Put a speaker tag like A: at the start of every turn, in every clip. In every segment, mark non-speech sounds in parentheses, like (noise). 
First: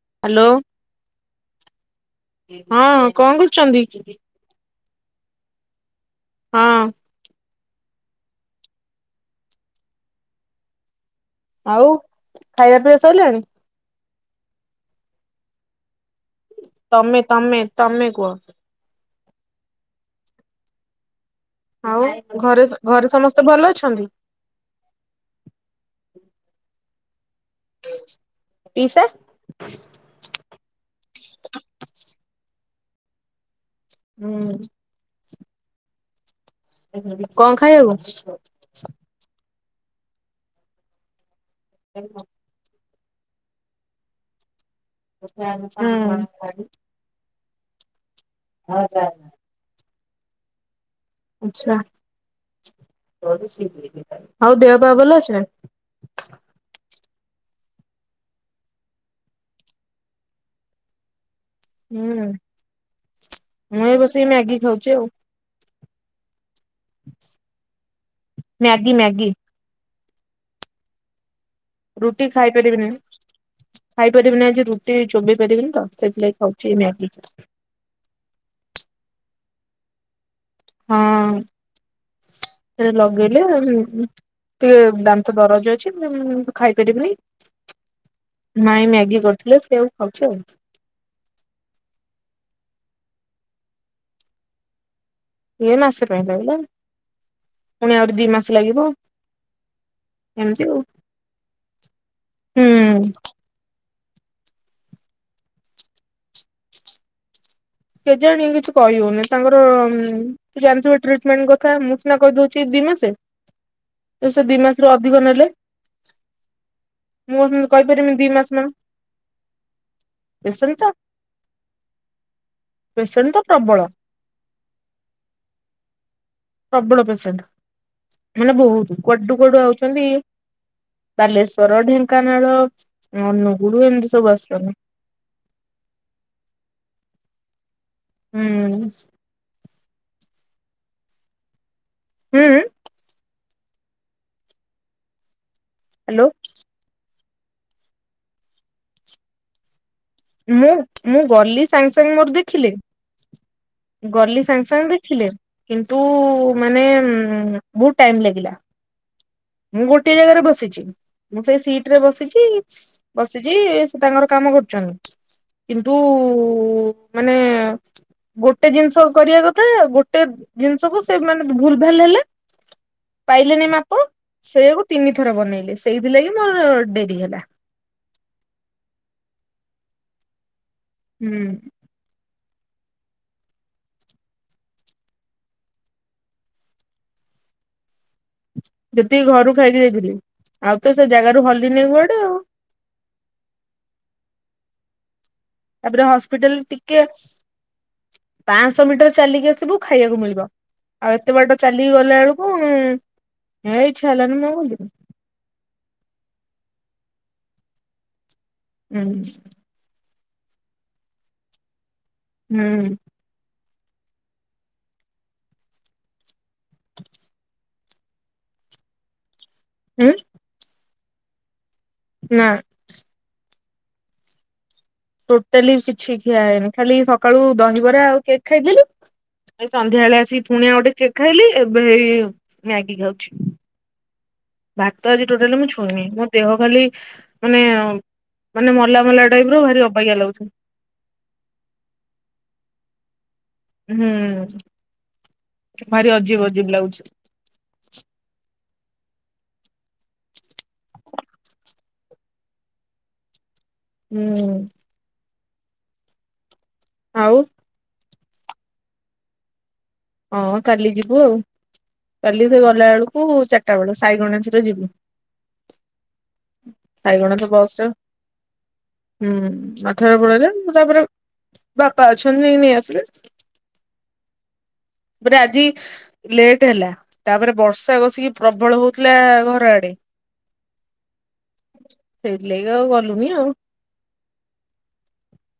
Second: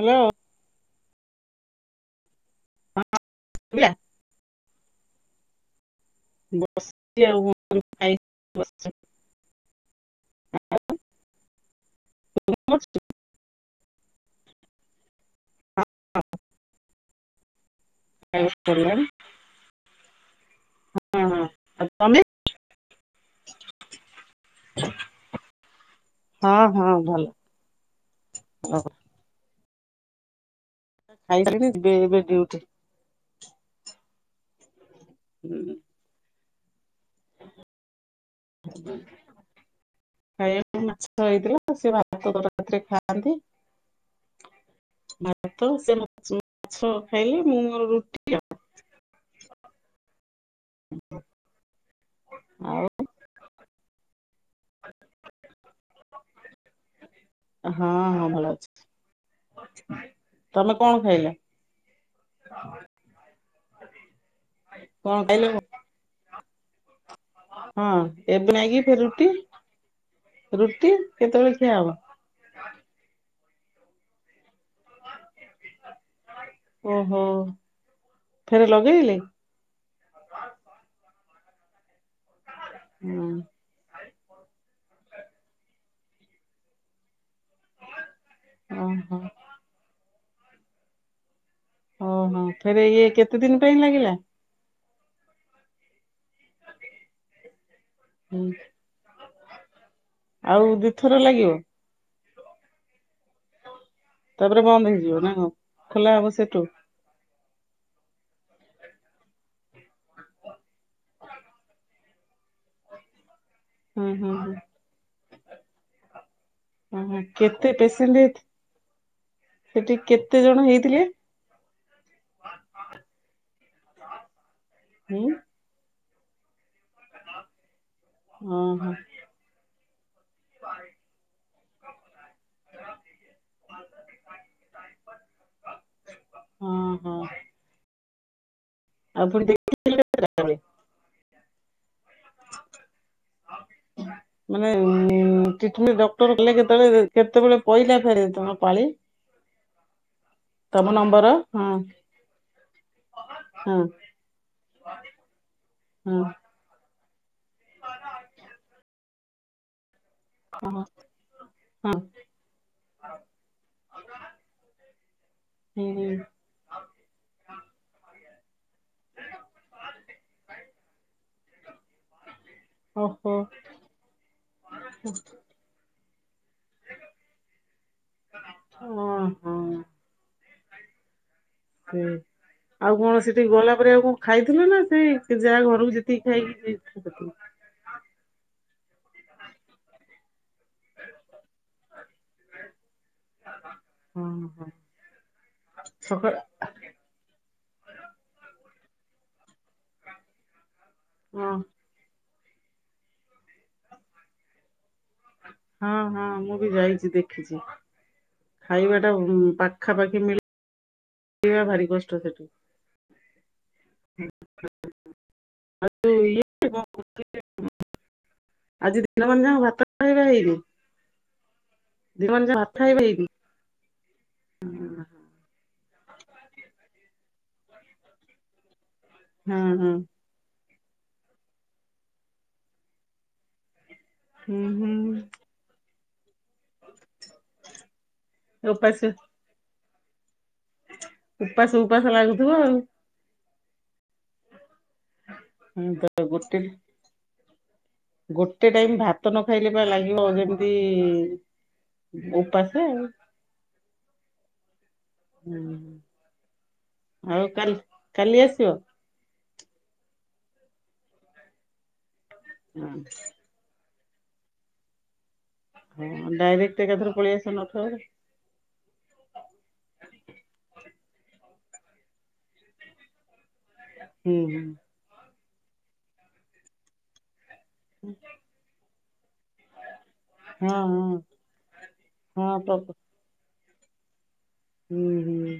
A: Hello.
B: Hello ହଁ କଣ କରୁଛନ୍ତି? ହଁ
A: ବସିଚି ଆଉ ଖାଇକି ବସିଚ଼।
B: ଆଉ ଖାଇବା ପିଇବା ସଇଲାଣି? ତମେ, ତମେ? ତମେ କୁହ
A: କାଇଁ କଣ (unintelligible)
B: ଆଉ ଘରେ ଘରେ ସମସ୍ତେ ଭଲ ଅଛନ୍ତି?
A: ହଁ, ହଁ। ଭଲ ଭଲ।
B: ପିଇସା?
A: ଖାଇସାରିଲାଣି ଯିବେ ଏବେ ଡ୍ୟୁଟି।
B: ହୁଁ।
A: (inaudible)
B: କଣ ଖାଇବାକୁ?
A: ଖାଇବା ମାଛ ହେଇଥିଲା। ସେ ଭାତ ତରକାରୀ ରାତିରେ ଖାଆନ୍ତି।
B: ହୁଁ
A: ଆମେ ତ ସେ ମାଛ ଖାଇଲେ, ମୁଁ ମୋର ରୁଟି ଆଉ।
B: ହଉ ଜା। ଆଛା।
A: ଆଉ
B: (inaudible) ଆଉ ଦେହପା ଭଲ ଅଛି ନା?
A: ହଁ, ହଁ ଭଲ ଅଛି। ତମେ କଣ ଖାଇଲ?
B: ହୁଁ, ମୁଁ ଏ ବସି ମ୍ୟାଗି ଖାଉଛି ଆଉ।
A: କଣ ଖାଇଲେ ହଁ, ଏବେ ମ୍ୟାଗି ରୁଟି ରୁଟି କେତେବେଳେ? ଖିଆ ହବ
B: ରୁଟି ଖାଇ ପାରିବିନି, ଖାଇପାରିବିନି, ଆଜି ରୁଟି ଚୋବେଇ ପାରିବିନି ତ। ସେଥି ଲାଗି ଖାଉଛି ମ୍ୟାଗି।
A: ଓହୋ ଫେରେ (inaudible)
B: ହଁ, ସେ
A: ହଁ,
B: ଲଗେଇଲେ ଟିକେ ଦାନ୍ତ ଦରଜ ଅଛି। ମୁଁ ଖାଇ ପାରିବିନି। ମାଇଁ
A: ଓହୋ।
B: ମ୍ୟାଗି କରୁଥିଲେ। ସେଆ କୁ ଖାଉଛି ଆଉ।
A: ଓହୋ ଫରେ ଇଏ କେତେ ଦିନ ପାଇଁ ଲାଗିଲା?
B: ଏ ମାସ ପାଇଁ ଲାଗିଲା ପୁଣି ଆହୁରି ଦି
A: ହୁଁ
B: ମାସ ଲାଗିବ।
A: ଆଉ ଦି ଥର ଲାଗିବ?
B: ହୁଁ।
A: ତାପରେ ବନ୍ଦ ହେଇଯିବ ନା କଣ? ଖୋଲା ହବ ସେଠୁ।
B: କେଜାଣି କିଛି କହିହଉନି। ତାଙ୍କର- ଉଁ ଜାଣିଥିବ ଟ୍ରିଟମେଣ୍ଟ କଥା ମୁଁ ସିନା କହିଦଉଛି। ସେ ଦି ମାସେ,
A: ହଁ ହଁ
B: ସେ
A: ହଁ
B: ଦି ମାସରୁ ଅଧିକ ନେଲେ।
A: ହଁ ହଁ
B: ମୁଁ
A: କେତେ
B: କହିପାରିବି
A: ପେସେଣ୍ଟ
B: ଦି
A: ହେଇଥି
B: ମାସ ମାନ
A: ସେଠି କେତେ ଜଣ ହେଇଥିଲେ?
B: ପେସେଣ୍ଟ ତ ପ୍ରବଳ।
A: ହୁଁ
B: ପ୍ରବଳ ପେସେଣ୍ଟ ମାନେ
A: ଓହୋ
B: ବହୁତ। କୁଆଡୁ କୁଆଡୁ ଆଉଛନ୍ତି। ବାଲେଶ୍ଵର, ଢେଙ୍କାନାଳ, ଅନୁଗୁଳ ଏମିତି ସବୁ ଆସିୁଛନ୍ତି।
A: ହିଁ ହଁ।
B: ହୁଁ।
A: ଆପଣ ଦେଖେଥିଲେ ତା ହେଲେ?
B: ହୁଁ।
A: ମାନେ ଟ୍ରିଟମେଣ୍ଟ
B: ହ୍ୟାଲୋ
A: ଡକ୍ଟର କଲେ କେତେବେଳେ କେତେବେଳେ ପଇଲା ଫେରେ ତମ ପାଳି?
B: ମୁଁ,
A: ତମ
B: ମୁଁ
A: ନମ୍ବର
B: ଗଲି
A: ହଁ
B: ସାଙ୍ଗେ ସାଙ୍ଗେ ମୋର ଦେଖିଲେ।
A: ହଁ
B: ଗଲି ସାଙ୍ଗେ ସାଙ୍ଗେ ଦେଖିଲେ। କିନ୍ତୁ
A: ହଁ
B: ମାନେ ହୁଁ, ବହୁତ ଟାଇମ ଲାଗିଲା। ମୁ ଟେ ଗୋଟିଏ ଜାଗାରେ ବସିଛି, ମୁଁ ସେଇ ସିଟ ରେ ବସିଛି, ବସିଛି ସେ ତାଙ୍କର କାମ କରୁଛନ୍ତି। କିନ୍ତୁ
A: ହୁଁ
B: ମାନେ ଗୋଟେ ଜିନିଷ କରିବା କଥା, ଗୋଟେ ଜିନିଷକୁ ସେ ମାନେ ଭୁଲ ଭାଲ ହେଲା
A: ଓହୋ
B: ପାଇଲେନି ମାପ ସେଇଆାକୁ ତିନି ଥର ବନେଇଲେ। ସେଇଥିଲାଗି ମୁର ଡେରିହେଲା।
A: ଓ ହଁ
B: ହୁଁ।
A: ହୁଁ। ଆଉ କଣ ସେଠିକି ଗଲା ପରେ ଆଉ କଣ ଖାଇଥିଲ ନା! ସେ ଯାହା ଘରକୁ ଯେତିକି ଖାଇକି (inaudible)
B: ଯେତିକି ଘରୁ ଖାଇକି ଯାଇଥିଲି। ଆଉ ତ ସେ ଜାଗାରୁ ହଲିନି କୁଆଡେ ଆଉ
A: ହଁ।
B: ତାପରେ
A: ସକାଳ
B: ହସ୍ପିଟାଲ ଟିକେ ପାଞ୍ଚଶହ ମିଟର ଚାଲିକି ସବୁ ଖାଇବାକୁ ମିଳିବ ଆଉ ଏତେ
A: ହଁ
B: ବାଟ ଚାଲି ଗଲାବେଳକୁ ହୁଁ ହେ ଇଚ୍ଛା ହେଲାଣି ମ
A: ହଁ ହଁ ମୁଁ ବି ଯାଇଛି ଦେଖିଛି ଖାଇବା
B: ହୁଁ
A: ଟା ପାଖାପାଖି ମିଳେ କି ଭାରି କଷ୍ଟ ସେଠୁ (unintelligible) ଆଜି ଦିନ ମନା ଯାହା ଭାତ
B: ହୁଁ
A: ରହିବା ହେଇନି। ଜୀବନ
B: ନା
A: ଯଥା ହେବେବି
B: ଟୋଟାଲି କିଛି ଖିଆ ହେଇନି ଖାଲି ସକାଳୁ ଦହିବରା ଆଉ କେକ୍ ଖାଇଥିଲୁ ଏ
A: ହଁ ହଁ।
B: ସନ୍ଧ୍ୟା ବେଳେ ଆସିକି ପୁଣିଆ ଗୋଟେ ଖାଇଲି ଏବେ ମ୍ୟାଗି ଖାଉଛି।
A: ହୁଁ
B: ଭାତ ଆଜି
A: ହୁଁ
B: ଟୋଟାଲି ମୁ ଛୁଇ ନି ଦେହ ଖାଲି ମାନେ ମାନେ
A: ଉପାସ
B: ମଲା ମଲା ଟାଇପ ର ଭାରି ଅବାଗିଆ ଲାଗୁଛି।
A: ଉପାସ ଉପାସ ଲାଗୁଥିବ ଆଉ।
B: ହୁଁ
A: ହଁ ତ
B: ଭାରି ଅଜିବ
A: ଗୋଟେ
B: ଅଜିବ ଲାଗଛି।
A: ଗୋଟେ ଟାଇମ ଭାତ ନ ଖାଇଲେ ବା ଲାଗିବ ଯେମିତି ଉପାସ
B: ହୁଁ।
A: ହୁଁ ଆଉ କାଲି କାଲି ଆସିବ।
B: ହଁ କାଲି ଯିବୁ ଆଉ କାଲି ସେ ଗଲା ବେଳକୁ ଚାରିଟା ବେଳ ସାଇ ଗଣେଶର ଯିବୁ
A: ହଁ ଡାଇରେକ୍ଟ ଏକାଥର
B: ସାଇ
A: ପଳେଇ
B: ଗଣେଶ
A: ଆସ
B: ବସ ରେ
A: ନ
B: ହୁଁ ଆଠରେ ପଳେଇାଏ ମୁଁ ତାପରେ ବାପା ଅଛନ୍ତୀ ନେଇ ଆସିଲ
A: ହୁଁ ହୁଁ।
B: ପରେ ଆଜି ଲେଟ ହେଲା ତାପରେ ବର୍ଷା ବଷିକି ପ୍ରବଳ ହଉଥିଲା ଘର ଆଡେ
A: ହଁ ହଁ
B: ସେଇଥିଲାଗ
A: ହଁ
B: ଆଉ
A: ପ
B: ଗଲୁନି ଆଉ।
A: ହୁଁ ହୁଁ।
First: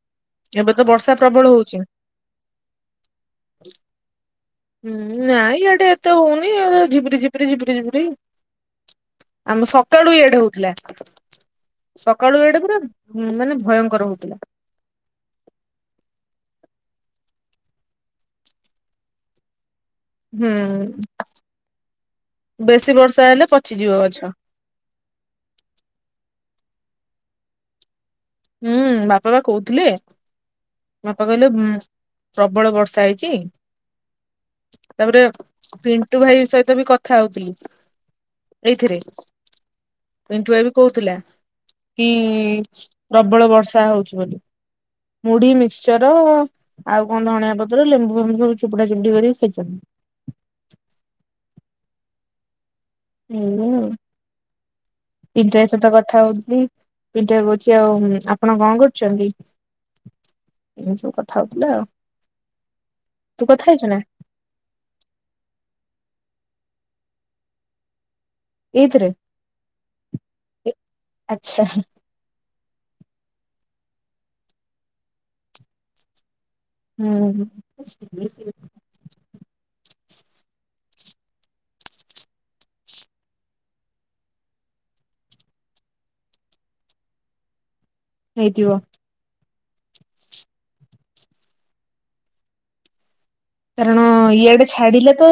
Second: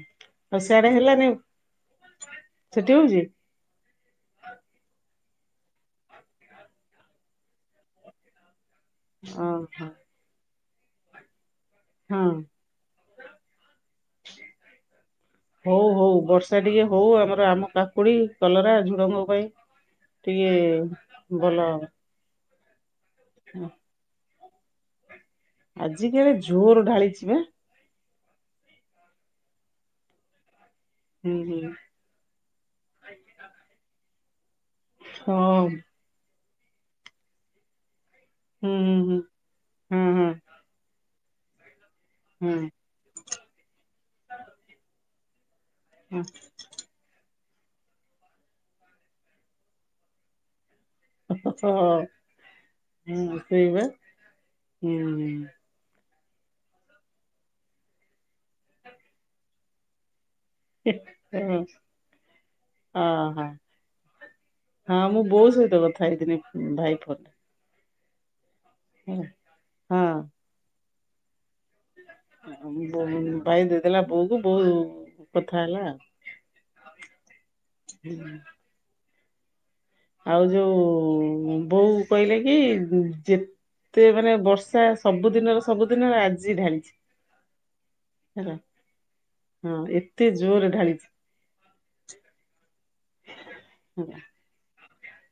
A: ଆଉ
B: ଏବେ ତ
A: ସେଆଡେ
B: ବର୍ଷା
A: ହେଲାନି
B: ପ୍ରବଳ ହଉଛି
A: ସେଠି ହଉଛି।
B: ହୁଁ ନାଇଁ ଇଆଡେ ଏତେ ହଉନି ଝିିପିରି ଝିପରି ଝିିବରି ଝିିବରି
A: ଓହୋ
B: ଆମ ସକାଳୁ ଇଆଦେ ହଉଥିଲା।
A: ହଁ
B: ସକାଳୁ ଏଟା ପୁରା ମାନେ ଭୟଙ୍କର ହଉଥିଲା।
A: ହଉ ହଉ ବର୍ଷା ଟିକେ ହଉ ଆମର ଆମ କାକୁଡି କଲରା ଝୁଡଙ୍କ ପାଇଁ
B: ହୁଁ
A: ଟିକେ ଭଲ ହେବ।
B: ବେଶୀ ବର୍ଷା ହେଲେ ପଚିଯିବ ଗଛ।
A: ଆଜିିକାଲି ଝୋର ଢାଳିଛି ବା
B: ହୁଁ ବାପା ବା କହୁଥିଲେ। ବାପା
A: ହୁଁ
B: କହିଲେ
A: ହୁଁ
B: ପ୍ରବଳ ବର୍ଷା ହେଇଛି? ତାପରେ
A: ହଁ
B: ପିଣ୍ଟୁ ଭାଇ ସହିତ ବି କଥା ହଉଥିଲି।
A: ହୁଁ
B: ଏଇଥିରେ
A: ହୁଁ ହୁଁ ହଁ
B: ପିଣ୍ଟୁ ଭାଇ ବି କହୁଥିଲା କି
A: ହଁ।
B: ପ୍ରବଳ ବର୍ଷା ହଉଛି ବୋଲି ମୁଢି ମି ମିକ୍ସଚର
A: ହଁ
B: ଆଉ ପତ୍ର ଲେମ୍ବୁ ଫେମ୍ବୁ ସବୁ ଚୋପୁଡା ଚୁପୁଡି କରିକି ଖାଇଛନ୍ତି।
A: ହ ହଁ
B: ଏଇଆ
A: ସେଇବା
B: ଆଉ
A: ହୁଁ।
B: ପିଣ୍ଟୁ ଭାଇ ସହିତ କଥା ହଉଥିଲି ପିଠା କରୁଛି ଆଉ ଆପଣ କଣ କରୁଛନ୍ତି? ଏମତି ସବୁ କଥା ହଉଥିଲେ ଆଉ ତୁ
A: ଓହୋ।
B: କଥା ହେଇଛୁ ନା।
A: ହଁ ମୁଁ ବୋଉ ସହିତ କଥା ହେଇଥିନି ଭାଇ ଫୋନରେ।
B: ଏଇଥିରେ
A: ହଁ।
B: ଆଚ୍ଛା।
A: ଭାଇ ଦେଇଦେଲା ବୋଉ କୁ ବୋଉ କଥା ହେଲା ଆଉ।
B: ହୁଁ।
A: ଆଉ ଯୋଉ ବୋଉ କହିଲେ କି ଯେ ତେ ମାନେ ବର୍ଷା ସବୁଦିନର ସବୁ ଦିନ ଆଜି ଢାଲିଛି।
B: ହେଇଥିବ।
A: ହଁ ଏତେ ଜୋରରେ ଢାଳିଛି।
B: କାରଣ
A: ହେଲା
B: ଇଆଡେ ଛାଡିଲେ ତ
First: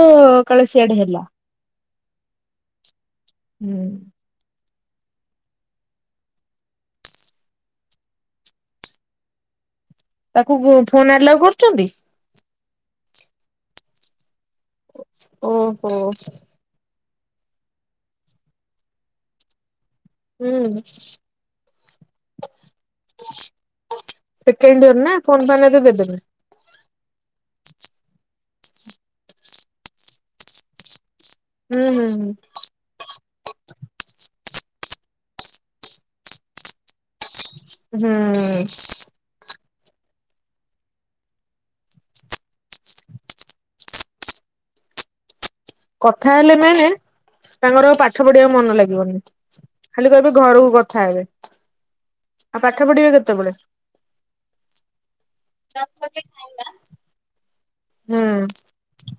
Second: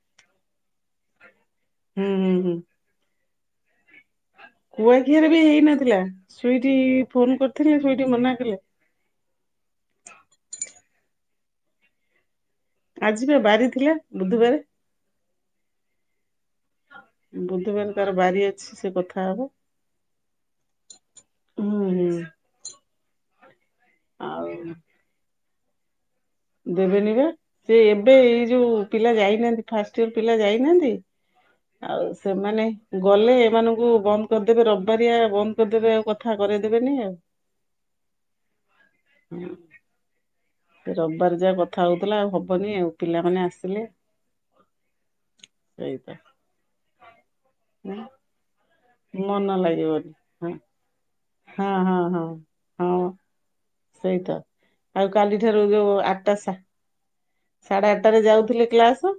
B: କାଳେ ସିଆଡେ ହେଲା।
A: ହୁଁ, ହୁଁ, ହୁଁ।
B: ହୁଁ।
A: କୁଆଖିଆରେ ବି ହେଇ ନଥିଲା ଶୁଇଟିି ଫୋନ କରିଥିଲେ ଶୁଇଟିି ମନା କଲେ
B: ତାକୁ ଫୋନ ଆଲାଉ କରୁଛନ୍ତି?
A: ଆଜିିବା ବାରି ଥିଲେ ବୁଧବାର।
B: ଓହୋ।
A: ବୁଧବାର ତାର ବାରି ଅଛି ସେ କଥା ହବ।
B: ହୁଁ।
A: ହୁଁ, ହୁଁ। ଆଉ
B: ସେକେଣ୍ଡିଅର ନା ଫୋନ ଫାନ ଏତେ ଦେବେନି।
A: ଦେବେନି ବା ସେ ଏବେ ଏଇ ଯୋଉ ପିଲା ଯାଇନାହାନ୍ତି ଫାଷ୍ଟ ଇୟର ପିଲା ଯାଇନାହାନ୍ତି?
B: ହୁଁ ହୁଁ
A: ଆଉ ସେମାନେ ଗଲେ ଏମାନଙ୍କୁ ବନ୍ଦ କରିଦେବେ ରବିବାରିଆ ବନ୍ଦ କରିଦେବେ ଆଉ କଥା କରଇଦେବେନି ଇଏ। ହଁ
B: ହୁଁ।
A: ରବିବାର ଯା କଥା ହଉଥିଲା ଆଉ ହବନି ଆଉ ପିଲାମାନେ ଆସିଲେ (inaudible)
B: କଥା ହେଲେ ମେନେ ତାଙ୍କର
A: ହଁ
B: ପାଠ ପଢିବା କୁ ମନ ଲାଗି
A: ମନ ଲାଗିବନି
B: ଖାଲି କହିବେ
A: ହଁ
B: ଘରକୁ କଥା ହେବେ
A: ହଁ ହଁ ହଁ।
B: ଆଉ ପାଠ
A: ହଁ
B: ପଢିବେ କେତେବେଳେ?
A: ସେଇତ ଆଉ କାଲିଠାରୁ ଯୋଉ ଆଠଟା ସାଢେ ଆଠଟରେ
B: ହୁଁ
A: ଯାଉଥିଲେ କ୍ଲାସ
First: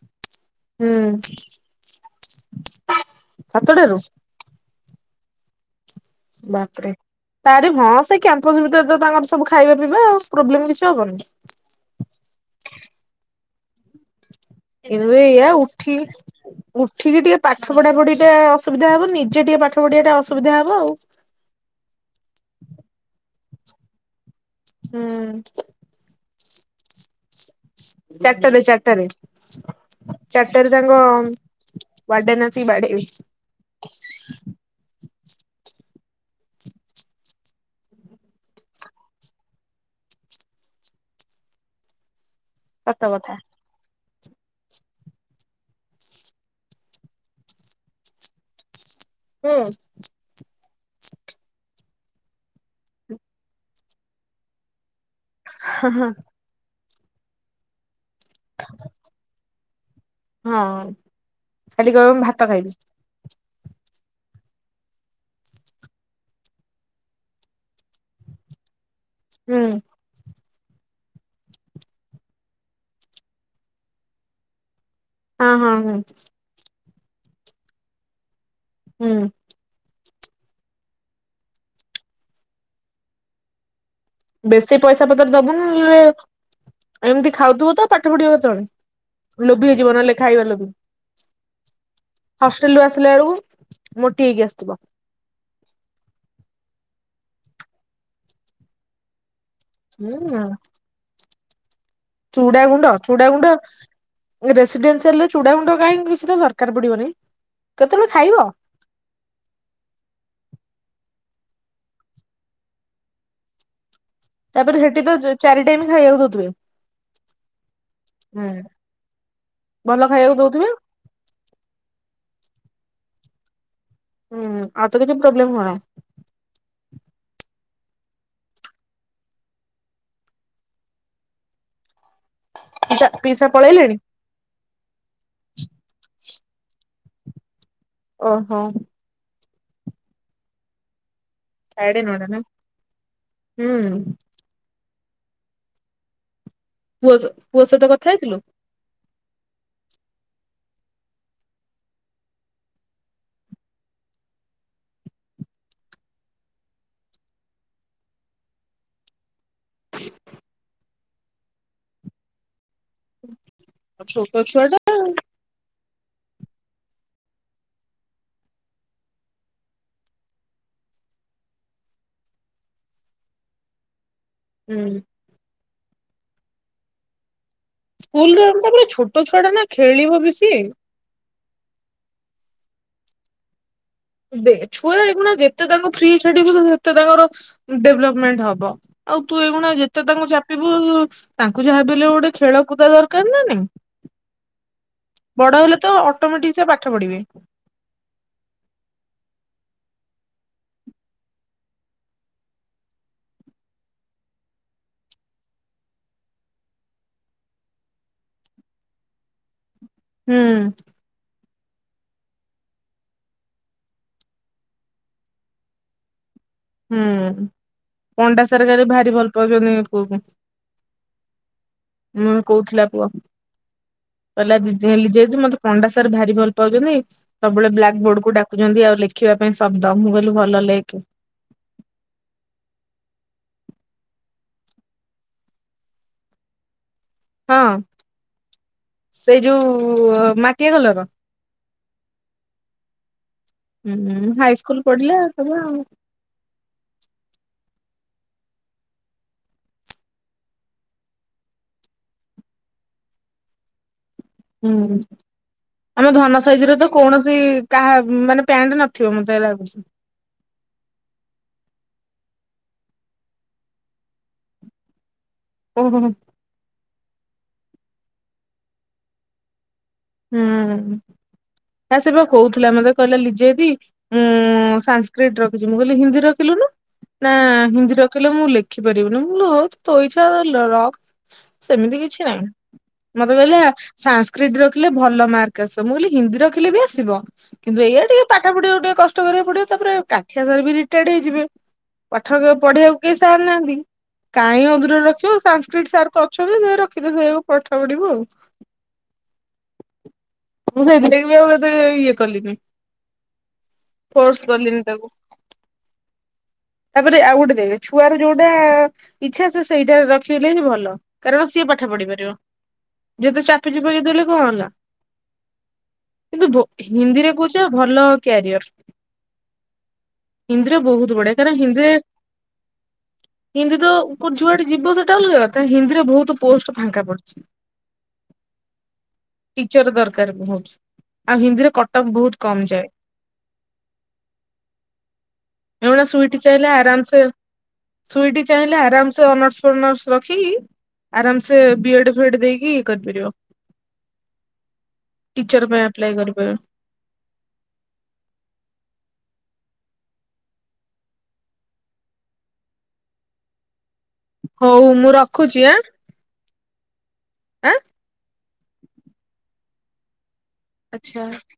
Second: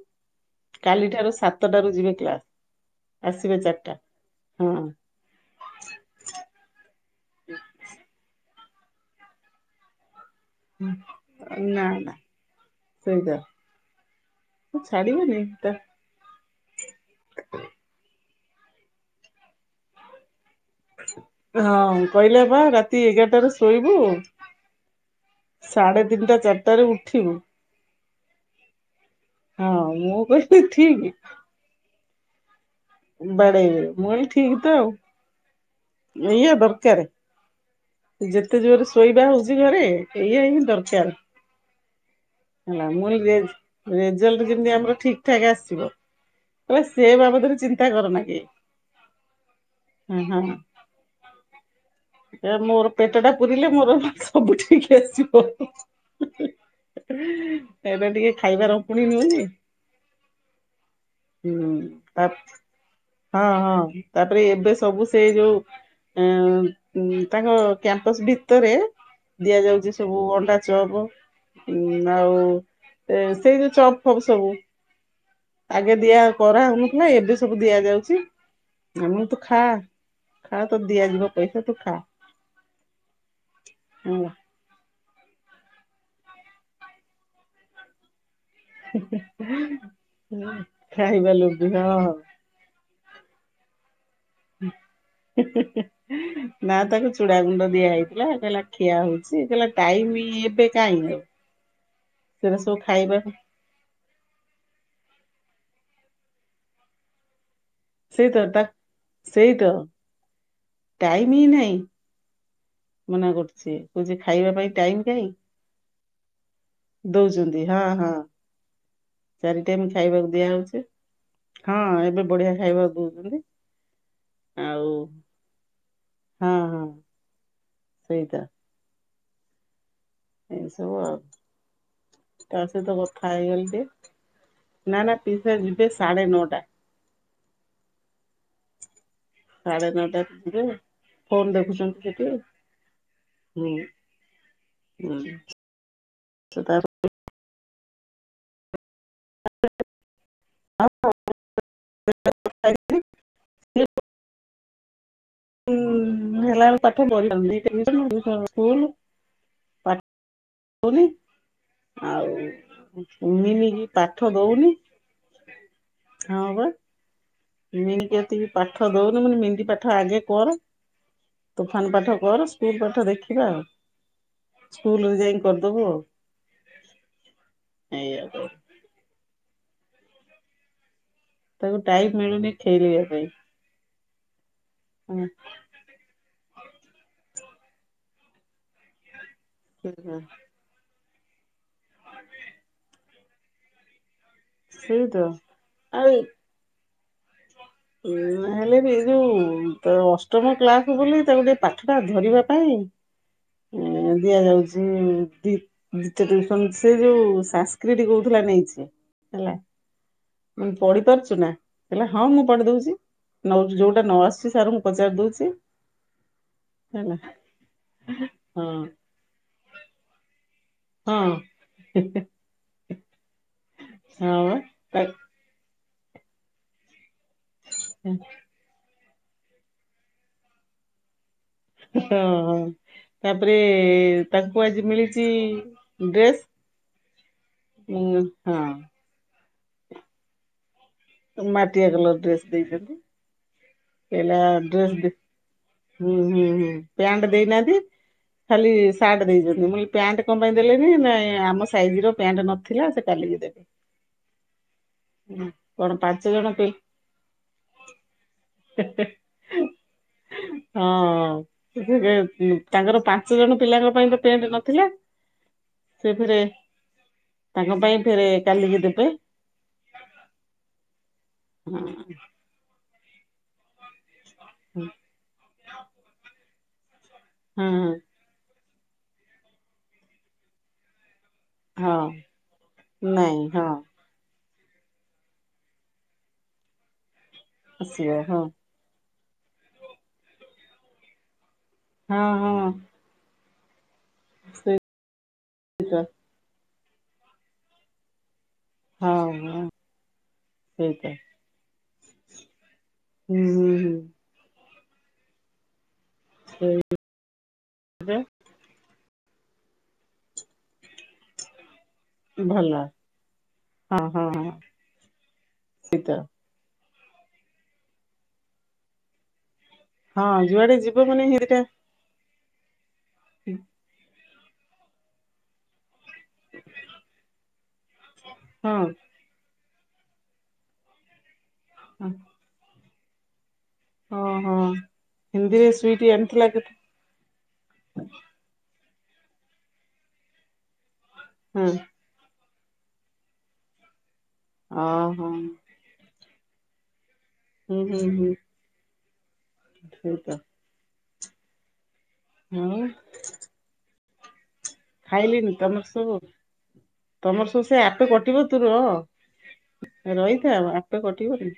B: ହୁଁ
A: କାଲିଠାରୁ ସାତଟାରୁ ଯିବେ କ୍ଲାସ ଆସିବେ
B: ସାତଟାରୁ
A: ଚାରିଟା। ହଁ।
B: ବାପରେ ତାରି ହଁ ସେ କ୍ୟାମ୍ପସ ଭିତରେ ତ ତାଙ୍କର ସବୁ ଖାଇବା ପିଇବା ଆଉ। ପ୍ରୋବ୍ଲେମ କିଛି ହବନି।
A: ନା, ନା ସେଇ ଟା
B: ଏୟେ ଏଉଆ
A: ତା
B: ଉଠି ଉଠିକି ଟିକେ ପାଠ ପଢା ପଢି ଟା ଅସୁବିଧା ହବ ନିଜେ ଟିକେ ପାଠ ପଢିିବା ଟା ଅସ
A: ହଁ କହିଲେ ବା ରାତି ଏଗାରଟାରୁ ଶୋଇବୁ।
B: ହୁଁ
A: ସାଢେ ତିନିଟା ଚାରିଟ ରେ ଉଠିବୁ
B: ଚାରିଟାରେ ଚାରଟାରେ
A: ହଁ ମୁଁ କହିଲି
B: ଚାରିଟା ରେ ତାଙ୍କ
A: ଠିକ
B: ୱାଡେନ
A: ବାଡେଇ ବେ ମୁ କହିଲି ଠିକ ତ ଆଉ। ଏଇଆ ଦରକାରେ। ଯେତେ ଜୋରେ ଶୋଇବା ହଉଛି ଘରେ ଏଇଆ ହିଁ ଦରକାର। ହେଲା
B: ସତ
A: ମୁଇଁ (inaudible)
B: କଥା।
A: ଯେମତି କିନ୍ଦି ଆମର ଠିକ ଠାକ ଆସିବ ହେଲେ ସେ ବାବଦରେ ଚିନ୍ତା କରନା କି
B: ହୁଁ।
A: ଏ ମୋର ପେଟ ଟା ପୁରିଲେ ମୋର ସବୁ ଠିକ ଆସିବ।
B: ହ ହଁ।
A: ଏବେ ଟିକେ ଖାଇବାର ପୁଣି ନିଉନି।
B: ହଁ ଖାଲି କହିବି ମୁ
A: ତା
B: ଭାତ ଖାଇବି।
A: ହଁ ହଁ ତାପରେ ଏବେ ସବୁ ସେ ଯୋଉ ଅ ଉ ତାଙ୍କ କ୍ୟାମ୍ପସ ଭିତରେ
B: ହୁଁ
A: ଦିଆଯାଉଛି ସବୁ ଅଣ୍ଡା ଚପ ଆଉ ଏ ସେଇ ଯୋଉ ଚପ୍ ଫପ୍ ସବୁ
B: ହଁ ହଁ
A: ଆଗେ
B: ହଁ
A: ଦିଆ କରା ହଉନଥିଲା ଏବେ ସବୁ ଦିଆଯାଉଛି।
B: ହୁଁ
A: ଏମିତି ତୁ ଖା ଖା ତତେ ଦିଆ ଯିବ ପଇସା ତୁ ଖା। (inaudible)
B: ବେଶୀ ପଇସା ପତ୍ର ଦବୁନି ନହେଲେ ଏମିତି ଖାଉଥିବ ତ ପାଠ ପଢ଼ିବ କେ କେତଳେ ଲୋଭି ହେଇଯିବ ନହେଲେ ଖାଇବା
A: ହୁଁ,
B: ଲୋଭି
A: ଖାଇବା ଲୋଭି ହଁ
B: ହଷ୍ଟେଲୁ ଆସି ଲାବେଳକୁ
A: ନା ତାକୁ ଚୁଡ଼ା ଗୁଣ୍ଡ ଦିଆ ହେଇଥିଲା କହିଲା ଖିଆ ହଉ ସେ କଇଲା ଟାଇମ୍ ଏବେ କାଇଁ। ସେରା ସବୁ
B: ଚୁଡ଼ାଗୁଣ୍ଡ
A: ଖାଇବା
B: ଚୁଡ଼ାଗୁଣ୍ଡ ରେସିଡେନ୍ସିଆଲେ ଚୁଡାଗୁଣ୍ଡ କାହିଁକି କିଛି ତ ଦରକାର ପଡ଼ିବନି।
A: ସେଇ ତ ତା ସେଇ ତ। ଟାଇମି ନାହିଁ ମନା କରୁଛି। କହୁଛି
B: ତାପରେ ସେଠି ତ ଚାରି ଟାଇମ୍ ଗାଇବାକୁ ଦ
A: ଦଉଚନ୍ତି ହଁ ହଁ।
B: ହୁଁ
A: ଚାରି ଟାଇମ୍
B: ଭଲ
A: ଖାଇବାକୁ ଦିଆ
B: ଦଉଥିବେ
A: ହଉଚି ହଁ ଏବେ ବଢିଆ ଖାଇବାକୁ ଦଉଚନ୍ତି।
B: ହୁଁ ଆଉତ କିଛି ପ୍ରୋବ୍ଲେମ
A: ହଁ ହଁ
B: ହଉନି।
A: ସେଇଟା। ଏ ସବୁ ଆଉ। ତା ସହିତ
B: ପିସା
A: କଥା
B: ପିସା
A: ହେଇଗଲି
B: ପଳେଇଲେଣି?
A: ଟିକେ ନା ନା ପିସା ଯି ସାଢ଼େ ନଟା।
B: ଓହୋ।
A: ସାଢେ ନଅଟା ରେ ଯିବେ ଫୋନ୍
B: ସାଢେ
A: ଦେଖୁଛନ୍ତି
B: ନଅଟା
A: ସେଠି
B: ନା
A: ହୁଁ। ହୁଁ ସେତାର
B: ପୁଅ ପୁଅ ସହିତ କଥା ହେଇଥିଲୁ?
A: (unintelligible) (unintelligible) ହଁ ହେଲାଆଳକୁ ପାଠ ବହି ଆଣିନି ଦିଟା ଟିୟୁସନ୍ ଦିଟା ସ୍କୁଲ୍ ହଉନି ଆଉ ଉମିନିଗି ପାଠ
B: ଛୋଟ ଛୁଆ
A: ଦଉନି
B: ଟା
A: ହଁ ବା। ମନି କେତିକି ପାଠ ଦଉନି ମୁ କଇନି ମିଦି ପାଠ ଆଗେ କର। ତୋଫାନ ପାଠ କର ସ୍ପିରି ପାଠ ଦେଖିବା ଆଉ।
B: ହୁଁ।
A: ସ୍କୁଲରେ ଯାଇ କରିଦବୁ ଆଉ। ଏଇଆ
B: ସ୍କୁଲରେ
A: କର
B: ତାପରେ ଛୋଟ ଛୁଆ ଟା ନା ଖେଳିବ ବେଶି?
A: ତାକୁ ଟାଇମ୍ ମିଳୁନି ଖେଳିବା ପାଇଁ।
B: ଦେ ଛୁଆ
A: ହଁ।
B: ଏଉଗୁଣା ଯେତେ ତାଙ୍କୁ ଫ୍ରି ଛାଡ଼ିବୁ ସେତେ ତାଙ୍କର ଡେଭଲପମେଣ୍ଟ ହବ ଆଉ ତୁ ଏଇଗୁଣା ଯେତେ ତାଙ୍କୁ ଚାପିବୁ ତାଙ୍କୁ ଯାହାବି ହେଲେ ଗୋଟେ ଖେଳକୁଦା ଦରକାର ନା ନାଇଁ।
A: ସେଇ ତ
B: ବଡ ହେଲେ ତ
A: ଆଉ
B: ଅଟୋମେଟିକ ସେ ପାଠ ପଢିବେ।
A: (unintelligible) ହେଲେ ବି ଏ ଯୋଉ ଅଷ୍ଟମ କ୍ଲାସ ବୋଲି ତାକୁ ଟିକେ ପାଠ ଟା ଧରିବା ପାଇଁ ଦିଆଯାଉଛି ଦି ଯେତେ ଟିୟୁସନ୍ ସେ ଯୋଉ ସାସ୍କ୍ରଡି କହୁଥିଲା ନେଇଚି ହେଲା
B: ହୁଁ
A: ମୁ କଇଲି ପଢି ପାରୁଚୁ ନା। ହେଲେ ହଁ ମୁଁ ପଡି ଦଉଛି ନ ଯୋଉଟା ନ ଆସୁଛି ସାର ମୁଁ ପଚାରି ଦଉଛି।
B: ହୁଁ
A: ହେଲା।
B: ପଣ୍ଡା
A: ହଁ
B: ସାର ଗାଲି ଭାରି ଭଲ ପାଉଛନ୍ତି, ପୁଅ କୁ।
A: ହଁ।
B: ମୁଁ କହୁଥିଲା ପୁଅ
A: ହଁ
B: କହିଲା ଦିଦି
A: ବା
B: ହେ ଯି ମତେ ପଣ୍ଡା ସାର ଭାରି ଭଲ ପାଉଛନ୍ତି ସବୁବେଳେ ବ୍ଲାକ୍
A: ତା
B: ବୋର୍ଡ କୁ ଡକୁଛନ୍ତି ଆଉ ଲେଖି ଦେଖିବା ପାଇଁ ଶବ୍ଦ ମୁଁ କହିଲି ଭଲ ଲେଖେ
A: ହଁ। ତାପରେ ତାଙ୍କୁ ଆଜି ମିଳିଛି ଡ୍ରେସ
B: ହଁ ସେଇ ଯୋଉ ମାଟିଆ କଲର
A: ମାଟିଆ କଲର ଡ୍ରେସ ଦେଇ ହେ
B: ହୁଁ ହାଇସ୍କୁଲ
A: ଡ୍ରେସ
B: ପଢିଲା ତବେ ଆଉ
A: ହଁ ହ ପ୍ୟାଣ୍ଟ ଦେଇନାହାନ୍ତି। ଖାଲି ସାର୍ଟ ଦେଇଛନ୍ତି ମୁ ପ୍ୟାଣ୍ଟ କଣ ପାଇଁ ଦେଲେନି, ନାଇଁ ଆମ ସାଇଜ ର ପ୍ୟାଣ୍ଟ ନଥିଲା ସେ କାଲି କାଲି ଦେବେ
B: ହୁଁ
A: ହୁଁ କଣ
B: ଆମ
A: ପାଞ୍ଚ
B: ଧନ
A: ଜଣ ପି
B: ସାଇଜ ତ କୌଣସି କାହା ମାନେ ନଥିବ ମୋତେ ଲାଗୁଛି।
A: ହଁ। ତାଙ୍କର ପାଞ୍ଚ ଜଣ ପିଲାଙ୍କ ପାଇଁ ତ ପେଣ୍ଟ ନଥିଲା।
B: ଓହୋ ହୋ।
A: ସେ ଫେର ତାଙ୍କ ପାଇଁ ଫେର କାଲିକି ଦେବେ
B: ହୁଁ ଆ ସେ ବା କଉଥିଲା ମତେ କହିଲା ଲିଜେଦି ଉଁ
A: ହଁ
B: ସାସ୍କ୍ରିଟ ରଖିଛି ମୁଁ କହିଲି ହିନ୍ଦୀ ରଖିଲୁନୁ ନା
A: ହଁ
B: ହିନ୍ଦୀ ରଖିଲେ ମୁଁ ଲେଖିପାରିବିନି ମୁଁ ତ ଇଛା ରଖ ସେମିତି
A: ହଁ
B: କିଛି ନାହିଁ ମତେ
A: ନାଇଁ
B: କହିଲା
A: ହଁ
B: ସାସ୍କ୍ରିଟ ର ଖିଲେ ଭଲ ମାର୍କ ଆସିବ ମୁଁ କହିଲି ହିନ୍ଦୀ ରଖିଲି ବି ଆସିବ କିନ୍ତୁ ଏଇଆ
A: ଆସିବ
B: ଟିକେ
A: ହଁ
B: ପାଖାପଢି ଗ ଟିକେ କଷ କଷ୍ଟ କରିବାକୁ ପଡିବ ତାପରେ କାଠିଆ ସାର୍ ବି ରିଟାୟାର୍ଡ ହେଇଯିବେ
A: ହଁ
B: ପଠ
A: ହଁ
B: ପଢିବାକୁ କେହି ସାର ନାହାନ୍ତି। କାଇହିଁ
A: ସେଇଟା
B: ଅଧୁର ରଖିବ ସାଂସ୍କତି ସାର ତ ଅଛନ୍ତି ନେ ର ଶରେ ଧକୁ ପଠ ପଢିବୁ ଆଉ।
A: ହଁ ହ।
B: ମୁଁ ସେତି ବି ଆଉ ଇଏ କଲିନି
A: ହୁଁ ହୁଁ ହୁଁ
B: ଫୋର୍ସ କଲିନି
A: ସେଇଟା
B: ତାପରେ ଆଉ ଗୋଟେ ଦେଖ ଛୁଆର ଯୋଉଟା ଇଚ୍ଛା ସେ ସେଇଟା ରଖିଲେ ହିଁ ଭଲ କାରଣ ସିଏ ଠ ପଢି ପାରିବ
A: ଭଲ
B: ଯେତେ ଚାପି
A: ହଁ
B: ଚୁପକି ଦେଲେ
A: ହଁ
B: କଣ
A: ହଁ
B: ହେଲା
A: ସେଇତ
B: କିନ୍ତୁ ହିନ୍ଦୀରେ କହୁଛ ଭଲ କ୍ୟାରିୟର
A: ହଁ
B: ହିନ୍ଦୀ
A: ଯୁଆଡେ
B: ରେ
A: ଯିବ
B: ବହୁତ
A: ମାନେ
B: ବଢିଆ କାରଣ
A: ହିନ୍ଦୀଟା
B: ହିନ୍ଦୀରେ ହିନ୍ଦୀ ତ ଉପର ଯୁଆଟେ ଯିବ ସେଟା ଅଲଗା କଥା ହିନ୍ଦୀରେ ବହୁତ ପୋଷ୍ଟ ଫାଙ୍କା ପଡିଛି।
A: ହଁ
B: ଟିଚର ଦରକାର ବହୁତ ଆଉ ହିନ୍ଦୀରେ କଟପ ବହୁତ କମ ଯାଏ
A: ଓହୋ ହିନ୍ଦୀରେ
B: ଏଟା
A: ସୁଇଟି
B: ସଇଟ
A: ଆଣିଥିଲା
B: ଚାହିଲେ
A: କେତେ
B: ଆରାମ ସେ ସୁଇଟି ଚାହିଁଲେ ଆରାମ ସେ ଅନର୍ସ ଫନର୍ସ ରଖିକି ଆରାମସେ
A: ହଁ
B: ବିଏଡ୍ ଫିଏଡ ଦେଇକି ଇ କରିପାରିବ।
A: ଓହୋ
B: ଟିଚର ପାଇଁ ଆପ୍ଲାଏ କରିପାରିବ।
A: ହୁଁ ହୁଁ ହୁଁ ସେ ତ। ହୁଁ।
B: ହଉ ମୁଁ ରଖୁଚି ଆଁ।
A: ସବୁ ତମର ସବୁ
B: ଆଁ
A: ସେ ଆପେ କଟିବ ତୁରହ ରହି ଥା ଆପେ
B: ଆଚ୍ଛା
A: କଟିବନି।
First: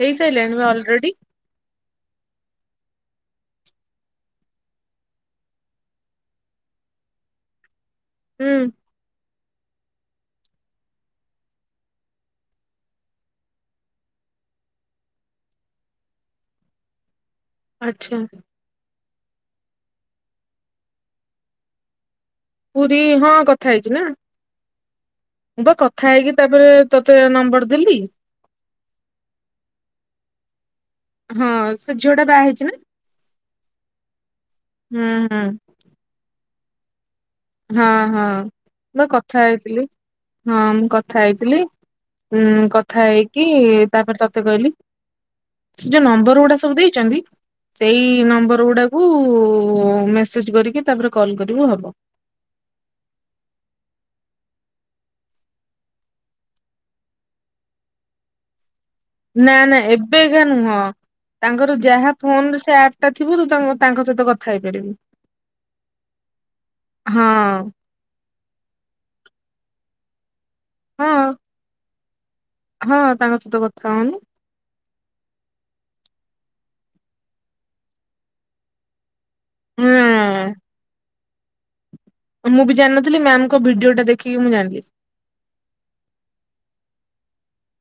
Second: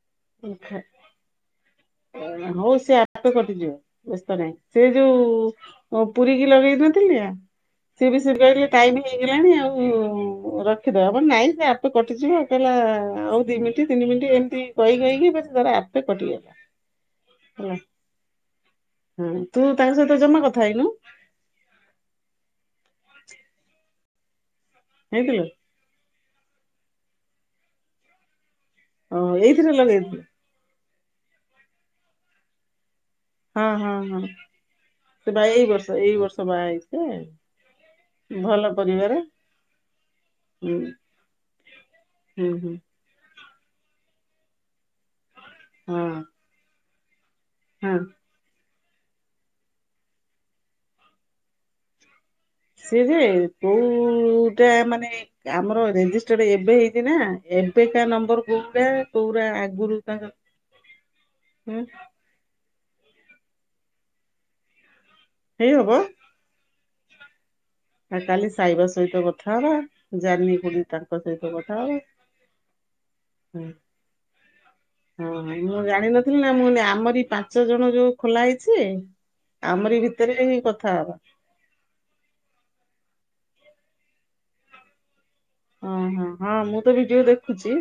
B: ହେଇସାରିଲାଣି
A: କଣ
B: ବା ଅଲରେଡି
A: ଖା ହଉ ସେ ଆପେ କଟିଯିବ ବ୍ୟସ୍ତ ନାହିଁ ସେ ଯୋଉ ଅ ପୁରୀ କିି ଲଗେଇ ଦଉ ଠି ଯା। ସିଏ ବି ସିଏ
B: ହୁଁ
A: କହିଲେ ଟାଇମ ହେଇଗଲାଣି ଆଉ। ରଖିଦବା ନାଇଁ ଆପେ ସେ କଟିଯିବ ଆଉ କହିଲା ଆଉ ଦି ମିନିଟ୍ ତିନି ମିନିଟ ଏମିତି କହି କହିକି ତାର ଆପେ କଟି ଗଲା।
B: ଆଚ୍ଛା।
A: ହଁ ତୁ ତାଙ୍କ ସହିତ ଜମା କଥା ହେଇନୁ?
B: ପୁରୀ ହଁ କଥା ହେଇଚି ନା
A: ହେଇଥିଲୁ
B: ବା କଥା ହେଇକି ତାପରେ ତତେ ନମ୍ବର ଦେଲି।
A: ଓଁ ଏଇଥିରେ ଲଗେଇବୁ।
B: ହଁ ସେ ଝିଅଟା ବାହା ହେଇଚି ନା?
A: ହଁ ହଁ ହଁ
B: ହୁଁ
A: ସେ
B: ହୁଁ
A: ବା ଏଇ ବର୍ଷ ଏଇ ବର୍ଷ ବାହା ହେଇଚି ଯେ
B: ହଁ ହଁ ମୁ ପା କଥା ହେଇଥିଲି ହଁ
A: ହୁଁ
B: ମୁଁ କଥା ହେଇଥିଲି। ହୁଁ କଥା ହେଇ କି ତାପରେ ତତେ କହିଲି ସେ
A: ହଁ
B: ଯୋଉ ନମ୍ବର ଗୁଡା ସବୁ ଦେଇଚନ୍ତି
A: ହଁ
B: ସେଇ ନମ୍ବର ଗୁଡାକୁ ମେସେଜ କରିକି ତାପରେ କଲ୍ କରିବୁ ହବ।
A: ସିଏ ଯେ କୋଉଟା ମାନେ ଆମର ରେଜିଷ୍ଟର ଏବେ ହେଇଚି ନା। ଏବେ କା ନମ୍ବରକୁ
B: ନା ନା ଏବେକା ନୁହଁ ତାଙ୍କର
A: ହୁଁ
B: ଯାହା ଫୋନରେ ସେ ଆପ୍ ଟା ଥିବୁ ତୁ ତାଙ୍କ ସହିତ କଥା ହେଇପାରିବୁ।
A: ହେଇହବ
B: ହଁ।
A: ଆ କାଲି ସାଇବା ସହିତ କଥା ହବା, ଜାଲି ପୁଣି
B: ହଁ
A: ତାଙ୍କ ସହିତ କଥା ହବା।
B: ହଁ ତାଙ୍କ ସହିତ
A: ହଁ
B: କଥା ହଉନୁ।
A: ହଁ ହଁ ମୁ ଜାଣି ନ ଥ ଥିଲି ନା ମୁଁ କହିଲି ଆମରି ପାଞ୍ଚ ଜଣ ଯୋଉ ଖୋଲା ହେଇଚି ଯେ ଆମରି ଭିତରେ ହିଁ
B: ହୁଁ
A: କଥା ହବା।
B: ମୁଁ ବି ଜାଣିନଥିଲି ମ୍ୟାମଙ୍କ ଭିଡିଓ ଟା ଦେଖିକି ମୁଁ ଜାଣିଲି।
A: ଅ ହଁ ମୁଁ ତ ଭିଡିଓ ଦେଖୁଚି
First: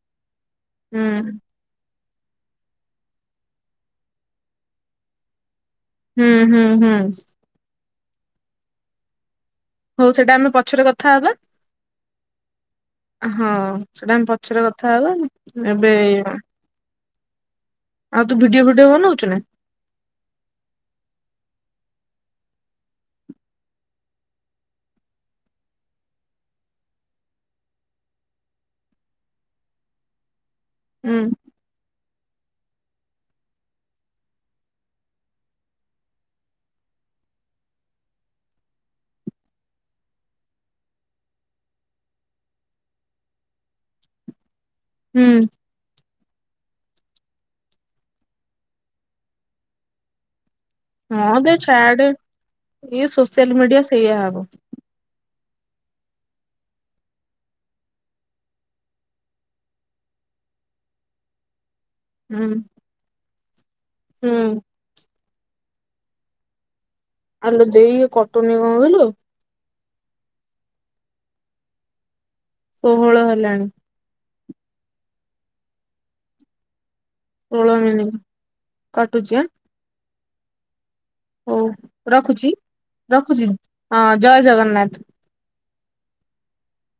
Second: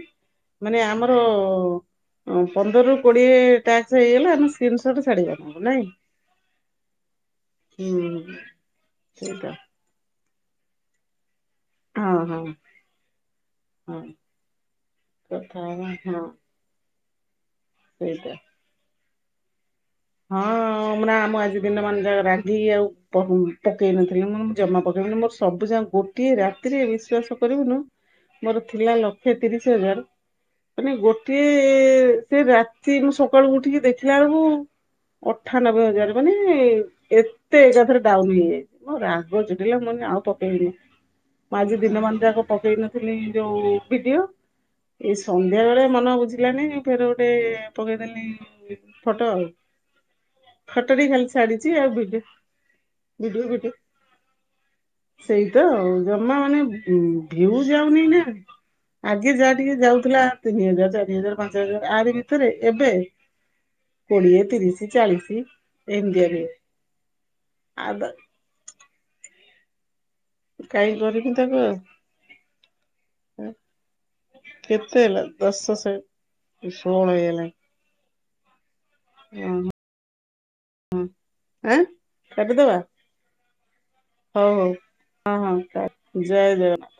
A: ମାନେ
B: ହୁଁ
A: ଆମର ହଁ ପନ୍ଦରରୁ କୋଡିଏ ଟାସ୍କ ହେଇଗଲା ଆମେ ସ୍କ୍ରୀନ୍ ଶର୍ଟ୍ ଛାଡ଼ିବା ଆପଣଙ୍କୁ ନାଇଁ?
B: ହୁଁ ହୁଁ ହୁଁ।
A: ହୁଁ ସେଇଟା।
B: ହଉ ସେଇଟା ଆମେ ପଛରେ କଥା ହବା।
A: ହଁ ହଁ।
B: ହଁ ସେଟା ଆମେ ପଛରେ କଥା ହେବା
A: କଥା ହବା
B: ଏବେ
A: ହଁ
B: ଆଉ
A: ସେଇଟା
B: ତୁ ଭିଡିଓ ଭିଡିଓ ବନଉଚୁ ନା?
A: ହଁ। ହଁ ନାଁ ମୁଁ ଆଜି ଦିନ ମାନ ଯାକ ରାଗିକି ଆଉ ପକେଇ ନଥିଲି ଜମା ପକେଇବିନି ମୋର ସବୁଯା ଗୋଟିଏ ରାତିରେ ଥିଲା ବିଶ୍ୱାସ କରିବୁନୁ ମୋର ଥିଲା ଲକ୍ଷେ ତିରିଶ ହଜାର ମାନେ
B: ହୁଁ
A: ଗୋଟିଏ ସେ ରାତିରୁ ମୁଁ ସକାଳକୁ ଉଠିକି ଦେଖିଲା ବେଳକୁ ଅଠାନବେ ହଜାର ମାନେ ଏତେ ଏକାଥରେ ଡାଉନ ହେଇଯାଇଚି, ମୋ ରାଗ ଚିଡିଲା ମ ଆଉ ପକେଇବିନି ମୁଁ ଆଜି ଦିନ ମାନ ଯାକ ପକେଇନଥିଲି ଯୋଉ ଭିଡିଓ ଏଇ
B: ହୁଁ
A: ସନ୍ଧ୍ୟା ବେଳେ ମନ ବୁଝିଲାନି ଫେର ଗୋଟେ ପକେଇଦେଲି ଫଟୋ ଆଉ। ଫଟୋରେ ଖାଲି
B: ହଁ ବେ
A: ଛାଡିଚି, ଆଉ
B: ଛାଡେ
A: ବିଡି
B: ଇଏ
A: ଭିଡିଓ
B: ସୋସିଆଲ
A: ଫିଡିଓ
B: ମିଡିଆ ସେଇଆ ହବ।
A: ସେଇ ତ ଆଉ ଜମା ମାନେ ଉ ଭିଉ ଯାଉନି ନା ଆଗେ ଯାହା ଟିକେ ଯାଉଥିଲା ତିନି ହଜାର ଚାରି ହଜାର ପାଞ୍ଚ ହଜାର। ଆରି
B: ହୁଁ
A: ଭିତରେ ଏବେ କୋଡିଏ
B: ହୁଁ
A: ତିରିଶ ଚାଳିଶ ଏମିତିଆ ଦିଏ।
B: ଆଲୋ ଦେଇ ଏ କଟୁନି କଣ ପାଈଁ ଲୋ
A: କହିଁ କରିକି ତାକୁ ଆଉ
B: କୋହଳ ହେଲାଣି।
A: କେତେ ହେଲା ଦଶ ଷୋହଳ ହେଇଗଲାଣି
B: ସୋଳ ମିନିଟି କାଟୁଛି ଆ!
A: ହଁ ଆ
B: ରଖୁଛି
A: କାଟିଦବା
B: ରଖୁଛି ହଁ ଜୟ
A: ହଉ
B: ଜଗନ୍ନାଥ।
A: ହଉ ହଁ ହଁ। ଜୟ ଦେବ।